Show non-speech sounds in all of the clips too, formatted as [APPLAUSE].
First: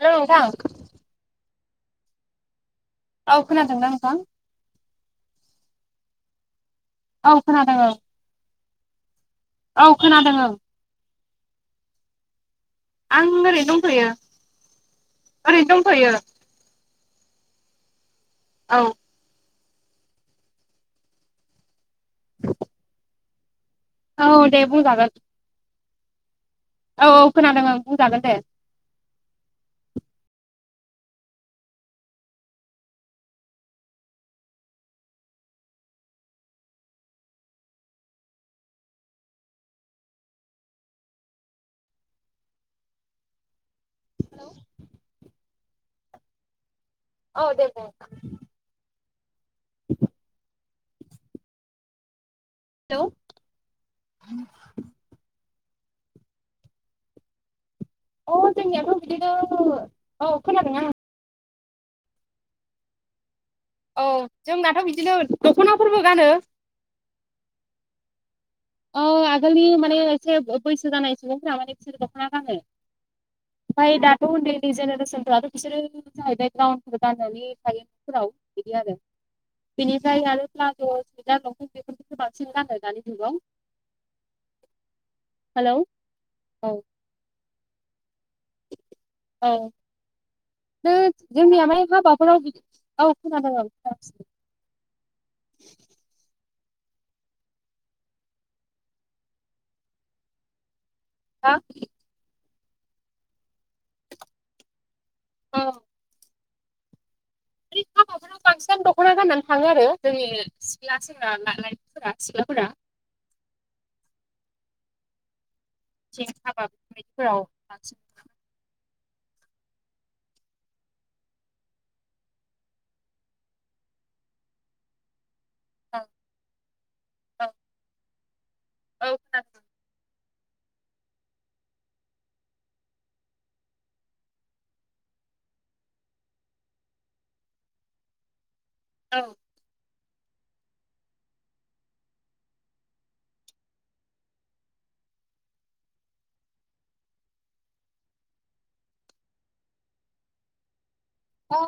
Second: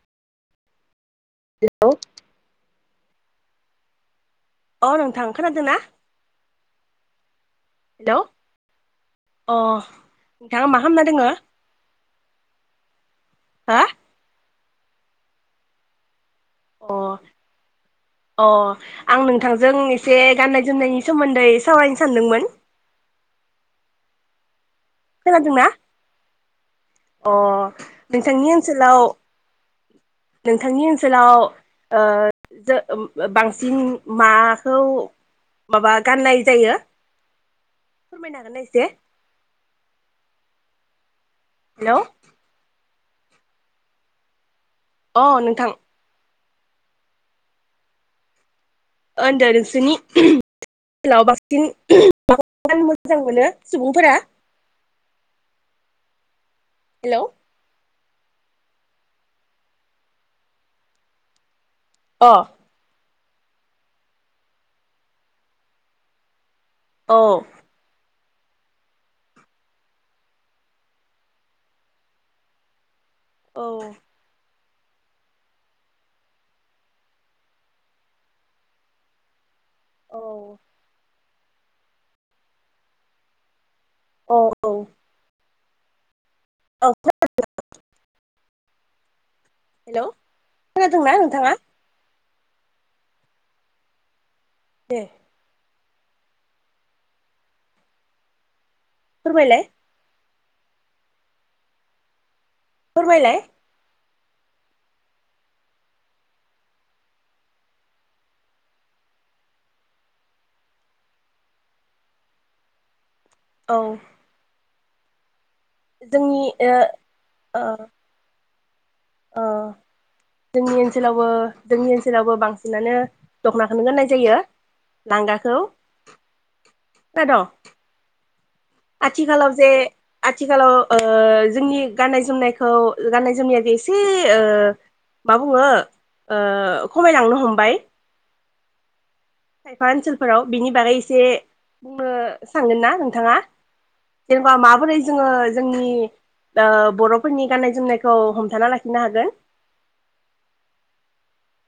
Hello नोंथां। Hello. औ खोनादों ना नोंथां? अ नोंथां खोनादों ना? औ खोनादों ओं। हेलौ अ औ नोंथाङा मा हामना दोङो? आं ओरैनो हा दंथ'यो ओरैनो दंथ'यो। अ अ औ आं नोङो थांजों एसे गान्नाय जोमनायनि सोमोन्दै सावरायनो सानदोंमोन। औ दे बुंजागोन खोनादोंना? औ औ अ खोनादों आं बुंजागोन दे नोंथांनि ओनसोलाव नोंथांनि ओनसोलाव ओ जो ओ बांसिन माखौ। माबा गाननाय जायो फोरमायनो हागोनना एसे। हेलौ अ नोंथां। औ दे बुं। ओन्दो नोंसोरनि लाव बांसिन माखौ गानो हेलौ मोजां मोनो सुबुंफोरा। हेलौ अ जोंनियाथ' बिदिनो औ खोनादों। अ। औ जोंनाथ' बिदिनो दख'नाफोरबो गानो। अ। ओ आगोलनि माने एसे बैसो जानाय सुबुंफोरा माने बिसोर दख'ना गाङो। ओमफाय दाथ' उन दै जेनेरेसनफ्राथ' बिसोरो जाहैबाय गाव खानानै बिदि आरो बेनिफ्राय औ आरो प्लाज', सुयजार, लंफेन बेफोरखौसो बांसिन गानो दानि जुगाव। औ औ। हेलौ। औ [UNINTELLIGIBLE] औ। हेलौ नो खोनादोंना नोंथाङा जोंनिया हाय हाबाफोराव बिदि औ खोनादों औ खोनागासिनो। दे। फोरमालाय। हा? फोरमायलाय। औ। आं बांसिन दख'ना गाननानै थाङो आरो जोंनि सिख्ला सेंग्रा लाइमोनफोरा सिख्लाफोरा। औ। जे जोंनि हाबा ओ बेफोरबायदिफोराव ओ बांसिन ओ जोंनि ओनसोलावबो जोंनि ओनसोलावबो बांसिनानो दख'नाखौनो गोननाय जायो। लांगाखौ औ औ खोनाद'? औ खोनादों आथिखालावजे आथिखालाव ओ जोंनि गाननाय जोमनायखौ गाननाय जोमनाया बेसो ओ मा बुङो ओ खमायलांनो हमबाय। औ खायफा ओनसोलफोराव बिनि बागै एसे बुंनो सानगोनना नोंथाङा? जेनेबा माबोरै जोङो जोंनि ओ बर'फोरनि गाननाय जोमनायखौ हमथाना लाखिनो हागोन? औ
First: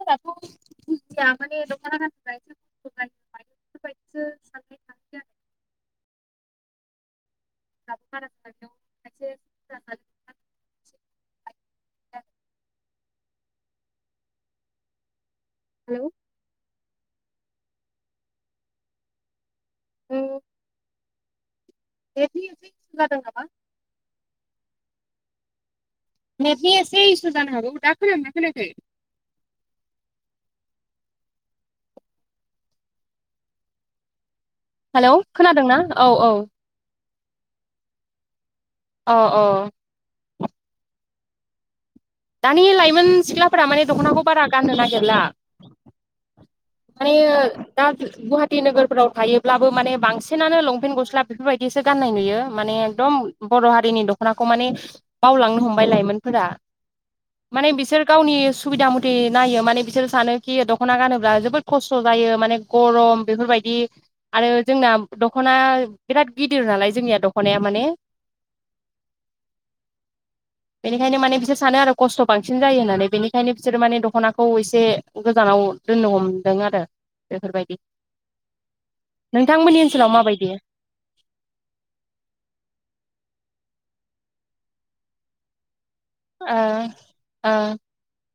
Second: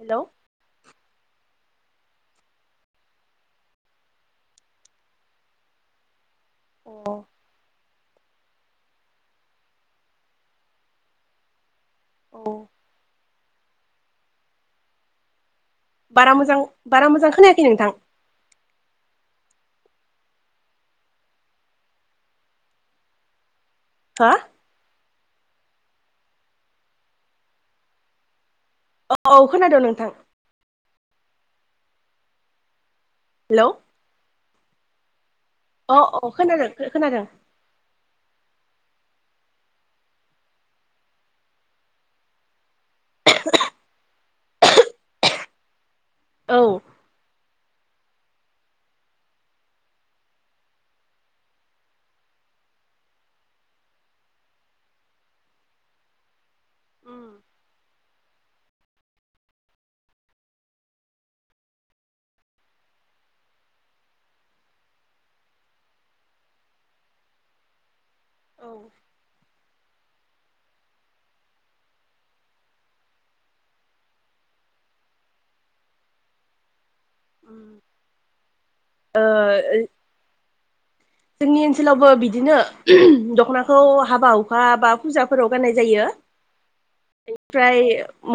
हेलौ [INAUDIBLE] अह [INAUDIBLE] औ हेलौ बारा मोजां बारा मोजां खोनायाखै नोंथां। [UNINTELLIGIBLE] नेटनियावसो इसु जादों नामा? हा नेटनि एसे इसु जानो हागौ दा खोनादोंना खोनायाखै? औ औ खोनादों नोंथां। हेलौ हेलौ खोनादोंना अ औ अ औ। खोनादों खोनादों अह अह। दानि लाइमोन सिख्लाफोरा माने दख'नाखौ बारा गाननो नागिरला। औ माने ओ दा गुवाहाटि नोगोरफ्राव थायोब्लाबो माने बांसिनानो लंपेन्ट गस्ला बेफोरबायदिसो गाननाय नुयो माने एकदम बर' हारिनि दख'नाखौ माने बावलांनो हमबाय लाइमोनफोरा। उम माने बिसोर गावनि सुबिदा मथे नायो माने बिसोर सानोखि दख'ना गानोब्ला जोबोद खस्थ' जायो माने गरम बेफोरबायदि आरो जोंना दख'ना बिराद गिदिर नालाय जोंनिया दख'नाया माने औ बेनिखायनो माने बिसोर सानो आरो खस्थ' बांसिन जायो होननानै बेनिखायनो बिसोरो माने दख'नाखौ एसे गोजान नाव दोननो हम जों आरो उम बेफोरबायदि। नोंथांमोननि ओनसोलाव माबायदि? जोंनि ओनसोलावबो बिदिनो दख'नाखौ हाबा हुखा बा फुजाफोराव गाननाय जायो। बेनिफ्राय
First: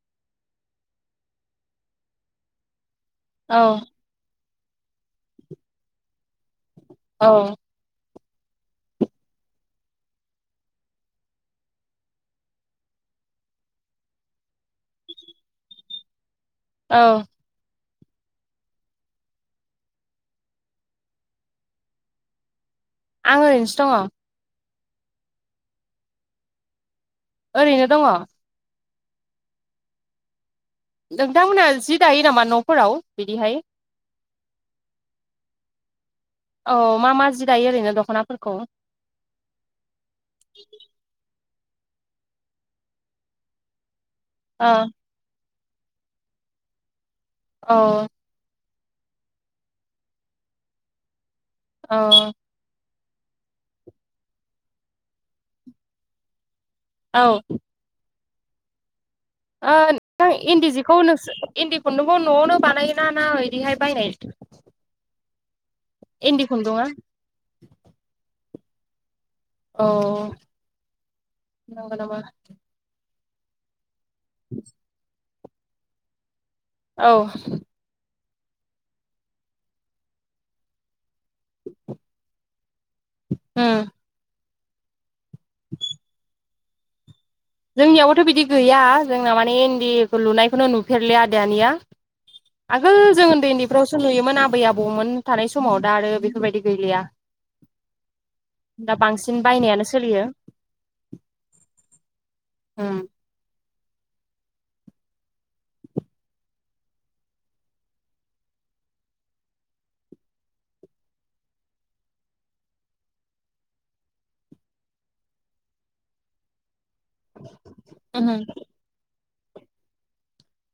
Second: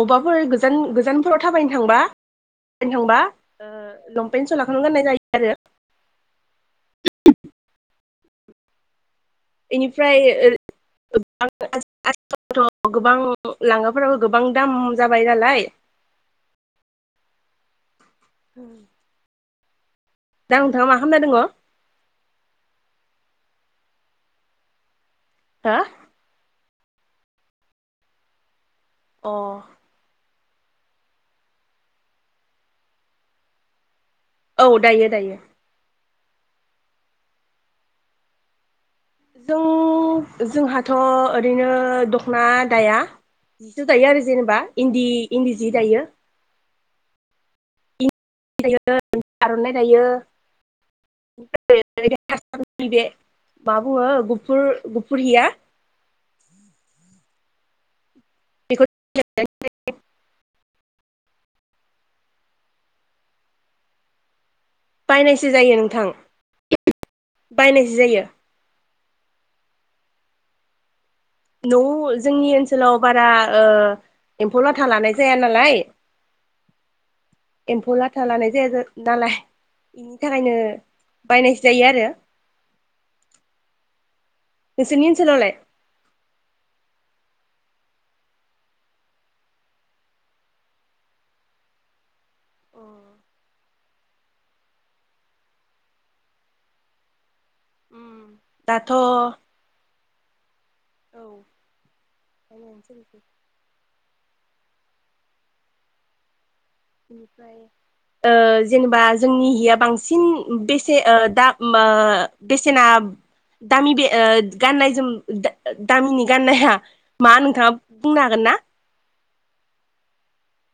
मबाफोर गोजान गोजानफोराव थाबायनो थांबा थांबा ओ लंपेन सलाखौनो गाननाय जायो आरो औ इनिफ्राय [UNINTELLIGIBLE] आथिखालावथ' गोबां लांगाफोराबो गोबां दाम जाबाय नालाय [UNINTELLIGIBLE] औ ह दा नोंथाङा मा खालामना दङ। आं ओरैनोसो दङ हा ओरैनो दङ अ नोंथांमोनहा जि दायो नामा न'फोराव बिदिहाय औ दायो दायो औ मा मा जि दायो ओरैनो दख'नाफोरखौ जों जोंहाथ' ओरैनो दख'ना दाया दायो आरो जेनेबा ओ इन्दि इन्दि जि दायो। औ इन्दि आर'नाइ दायो औ नैबे मा बुङो गुफुर गुफुरहिया औ नों इन्दि जिखौ नोंसो इन्दि खुन्दुंबो न'आवनो बानायोना ना बिदिहाय बायनाय बायनायसो जायो नोंथां इन्दि खुन्दुङा बायनायसो जायो औ न' नंगौ नामा जोंनि ओनसोलाव बारा एम्फौ लाथा लानाय ज जाया नालाय औ बथा लानाय जाया नालाय बेनि थाखायनो बायनायसो जायो आरो उम नोंसिनि ओनसोलाव लाय जोंनियावबोथ' बिदि गैया जोंना माने इन्दिखौ लुनायखौनो नुफेरलि आ दानिया आगोल जों उन्दै उन्दैफ्रावसो नुयोमोन आबै आबौमोन थानाय समाव दा आरो बेफोरबायदि गैलिया उ दा बांसिन बायनायानो सोलियो औ नोसै उम बेख बिनिफ्राय जेनेबा जोंनि हिया बांसिन बेसे दा बेसेना दामि बे गाननाय जोम दामिनि गाननाया मा नोंथाङा बुंनो हागोन उमहो ना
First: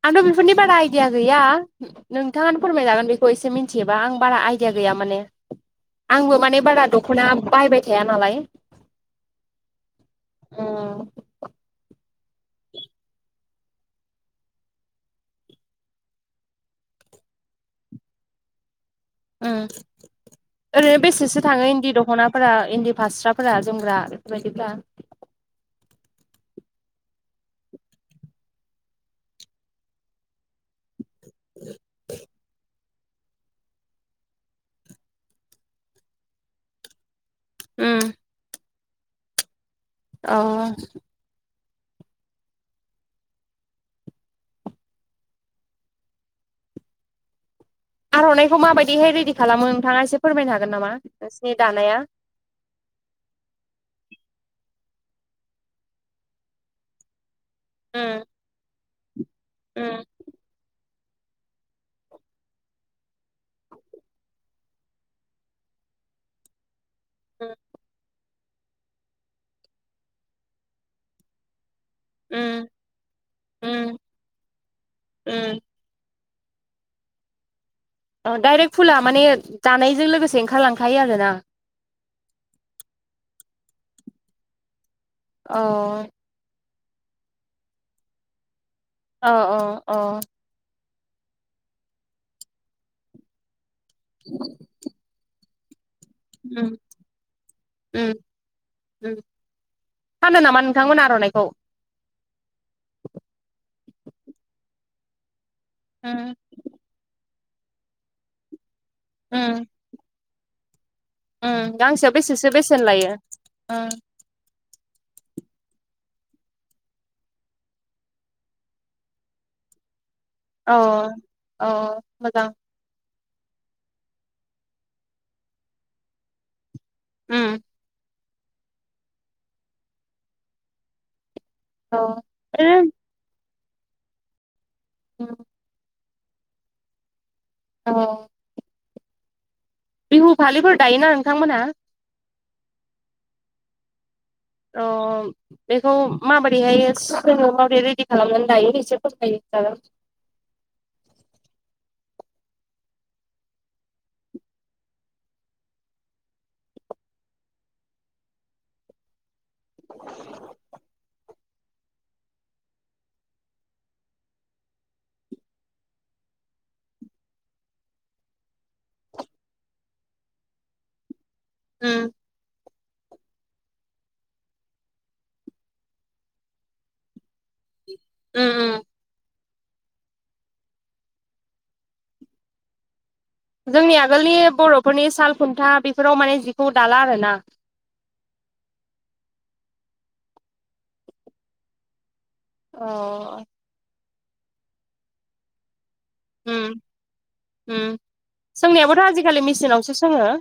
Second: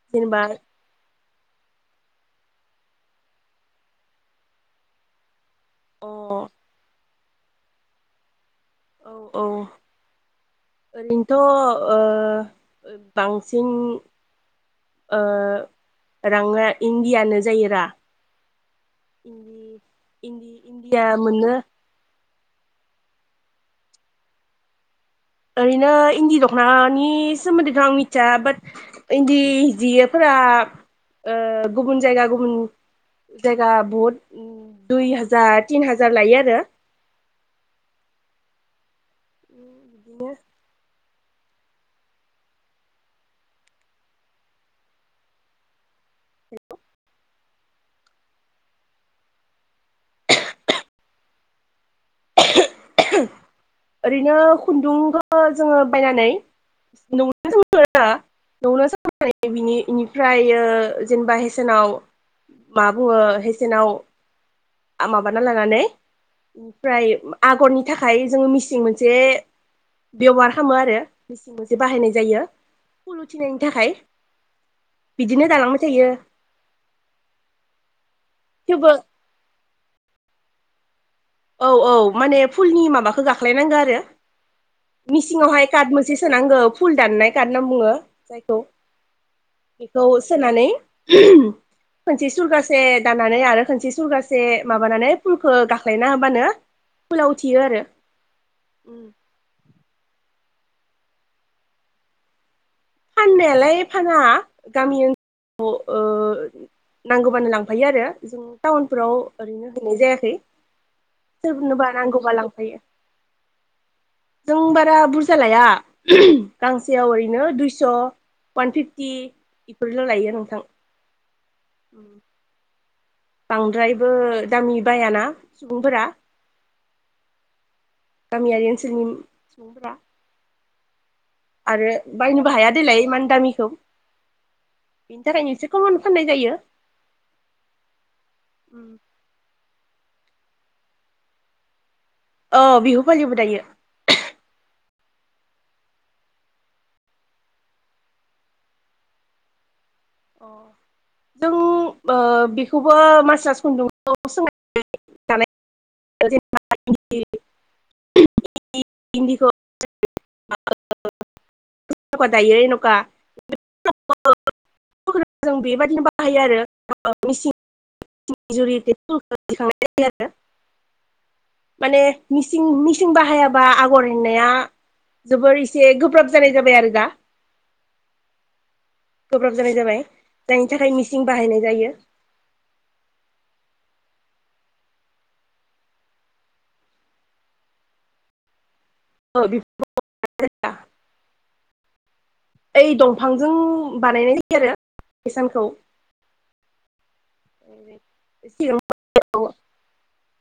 आं जेनेबा बेफोरनि अ बा आयदिया गैया नोंथाङानो फोरमायजागोन बेखौ एसे मिथिबा आं बारा आइदिया गैया माने औ आंबो माने बारा दख'ना बायबाय थाया नालाय औ औ उम ओरैनोथ' बांसिन। ओ राङा इणडियानो जायोरा। इन्दि इन्दि ओरैनो इन्दिया बेसेसो मोनो थाङो इन्दि दख'ना। फोरा इन्दि फास्राफोरा जोमग्रा बेफोरबायदिफोरा। इदिनो इन्दि दख'नानि सोमोन्दैथ' आं मिथिया बाट इन्दि जियोफोरा। ओ गुबुन जायगा गुबुन। जायगा बहुत दुइ हाजार तिन हाजार लायो आरो। ओ। बिदिनो अ। आर'नाइखौ माबायदिहाय रेडि खालामो नोंथाङा एसे फोरमायनो हागोन नामा नोंसिनि दानाया? [INAUDIBLE] ओरैनो खुन्दुंखौ जोङो बायनानै नु। ओ। बिनि बेनिफ्राय ओ। जेनेबा हेसेनाव मा बुङो हेसेनाव। माबाना लानानै। ओमफ्राय उम आगरनि थाखाय जोङो मिसिं मोनसे बेबहार खालामो आरो। बाहायनाय जायो उम फुलुथिनायनि थाखाय उम बिदिनो उम दालांबाय थायो। औ डाइरेक्ट थेवबो फुला माने जानायजों लोगोसे ओंखारलांखायो आरो। औ औ माने फुलनि माबाखौ गाख्लायनांगौ आरो। अ मिसिंआवहाय कार्ड मोनसे सोनांगौ फुल दाननाय कार्ड होनना बुङो जायखौ। अ अ बेखौ सोनानै। खोनसे सुरगासे दाननानै आरो खोनसे सुरगासे माबानानै फुलखौ गा। ना होबानो उम फुलाव उथियो आरो उम ओ। उम फानो नामा नोंथांमोन आर'नाइखौ? फाननायालाय फाना गामि ओन उम ओ नांगौबानो लांफायो आरो। टाउनफोराव ओरैनो होननाय जायाखै। ओ सोरनोबा गांसेयाव नांगौबा बेसेसो लांफायो बेसेन लायो ओ। जों बारा बुरजा लाया गांसेयाव ओरैनो दुइ। स' वान फिफटि बेफोरल' लायो। नोंथां अ अ मोजां। बांद्रायबो दामि बायाना सुबुंफोरा। उम। गामियारि ओनसोलनि सुबुंफोरा - आरो औ बायनोबो हाया ओरैनो देलाय इमान दामिखौ। बेनि थाखाय इसे कमावनो फाननाय जायो। अ बिहु फालिफोर दायोना नोंथांमोनहा। औ बिहुबो फालिबो दायो। अ बेखौ माबोरैहाय स माबोरै रेडि खालामनानै दायो एसे फथायायो [INAUDIBLE] अ। जों ओ बिखौबो मासा्स खुन्दुंखौ सोंनानै दानाय जायो [UNINTELLIGIBLE] [UNINTELLIGIBLE] जेनबा दायो एनका [UNINTELLIGIBLE] जों बेबादिनो बाहायो आरो ओ मेसिन [UNINTELLIGIBLE] माने उम मिसिं मिसिं बाहायाबा आगर एरनाया जोबोर एसे गोब्राब जानाय जाबाय आरो दा। उम उम । गोब्राब जानाय जाबाय जायनि थाखाय मिसिं बाहायनाय जायो जोंनि आगोलनि बर'फोरनि साल खुन्था बिफोराव माने जिखौ दाला आरोना ओइ उम दंफांजों [UNINTELLIGIBLE] बानायनाय जायो आरो हिसानखौ उम उम सिगाङाव सोंनायाबोथ' आजिखालि मेसिनावसो सोङो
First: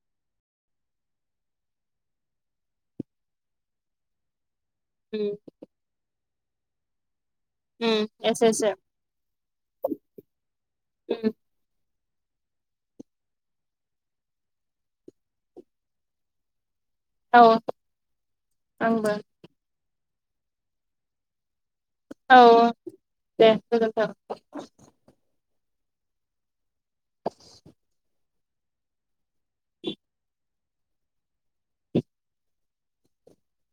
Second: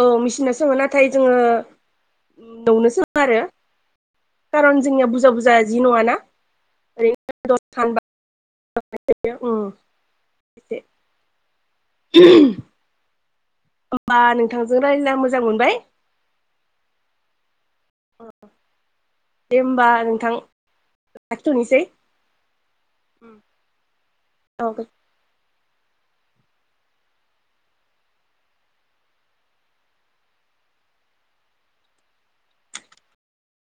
औ मेसनाव सोङो नाथाय जोङो न'आवनो सोङो आरो खारन जोंनिया उम बुरजा बुरजा जि नङाना ओरै उम एसे एसे दानबसे [UNINTELLIGIBLE] उम [UNINTELLIGIBLE] होमबा नोंथांजों रायज्लायना मोजां मोनबाय औ आंबो दे हबा नोंथां लाखिथ'नोसै औ दे गोजोन्थों औग [UNINTELLIGIBLE] [UNINTELLIGIBLE] [UNINTELLIGIBLE]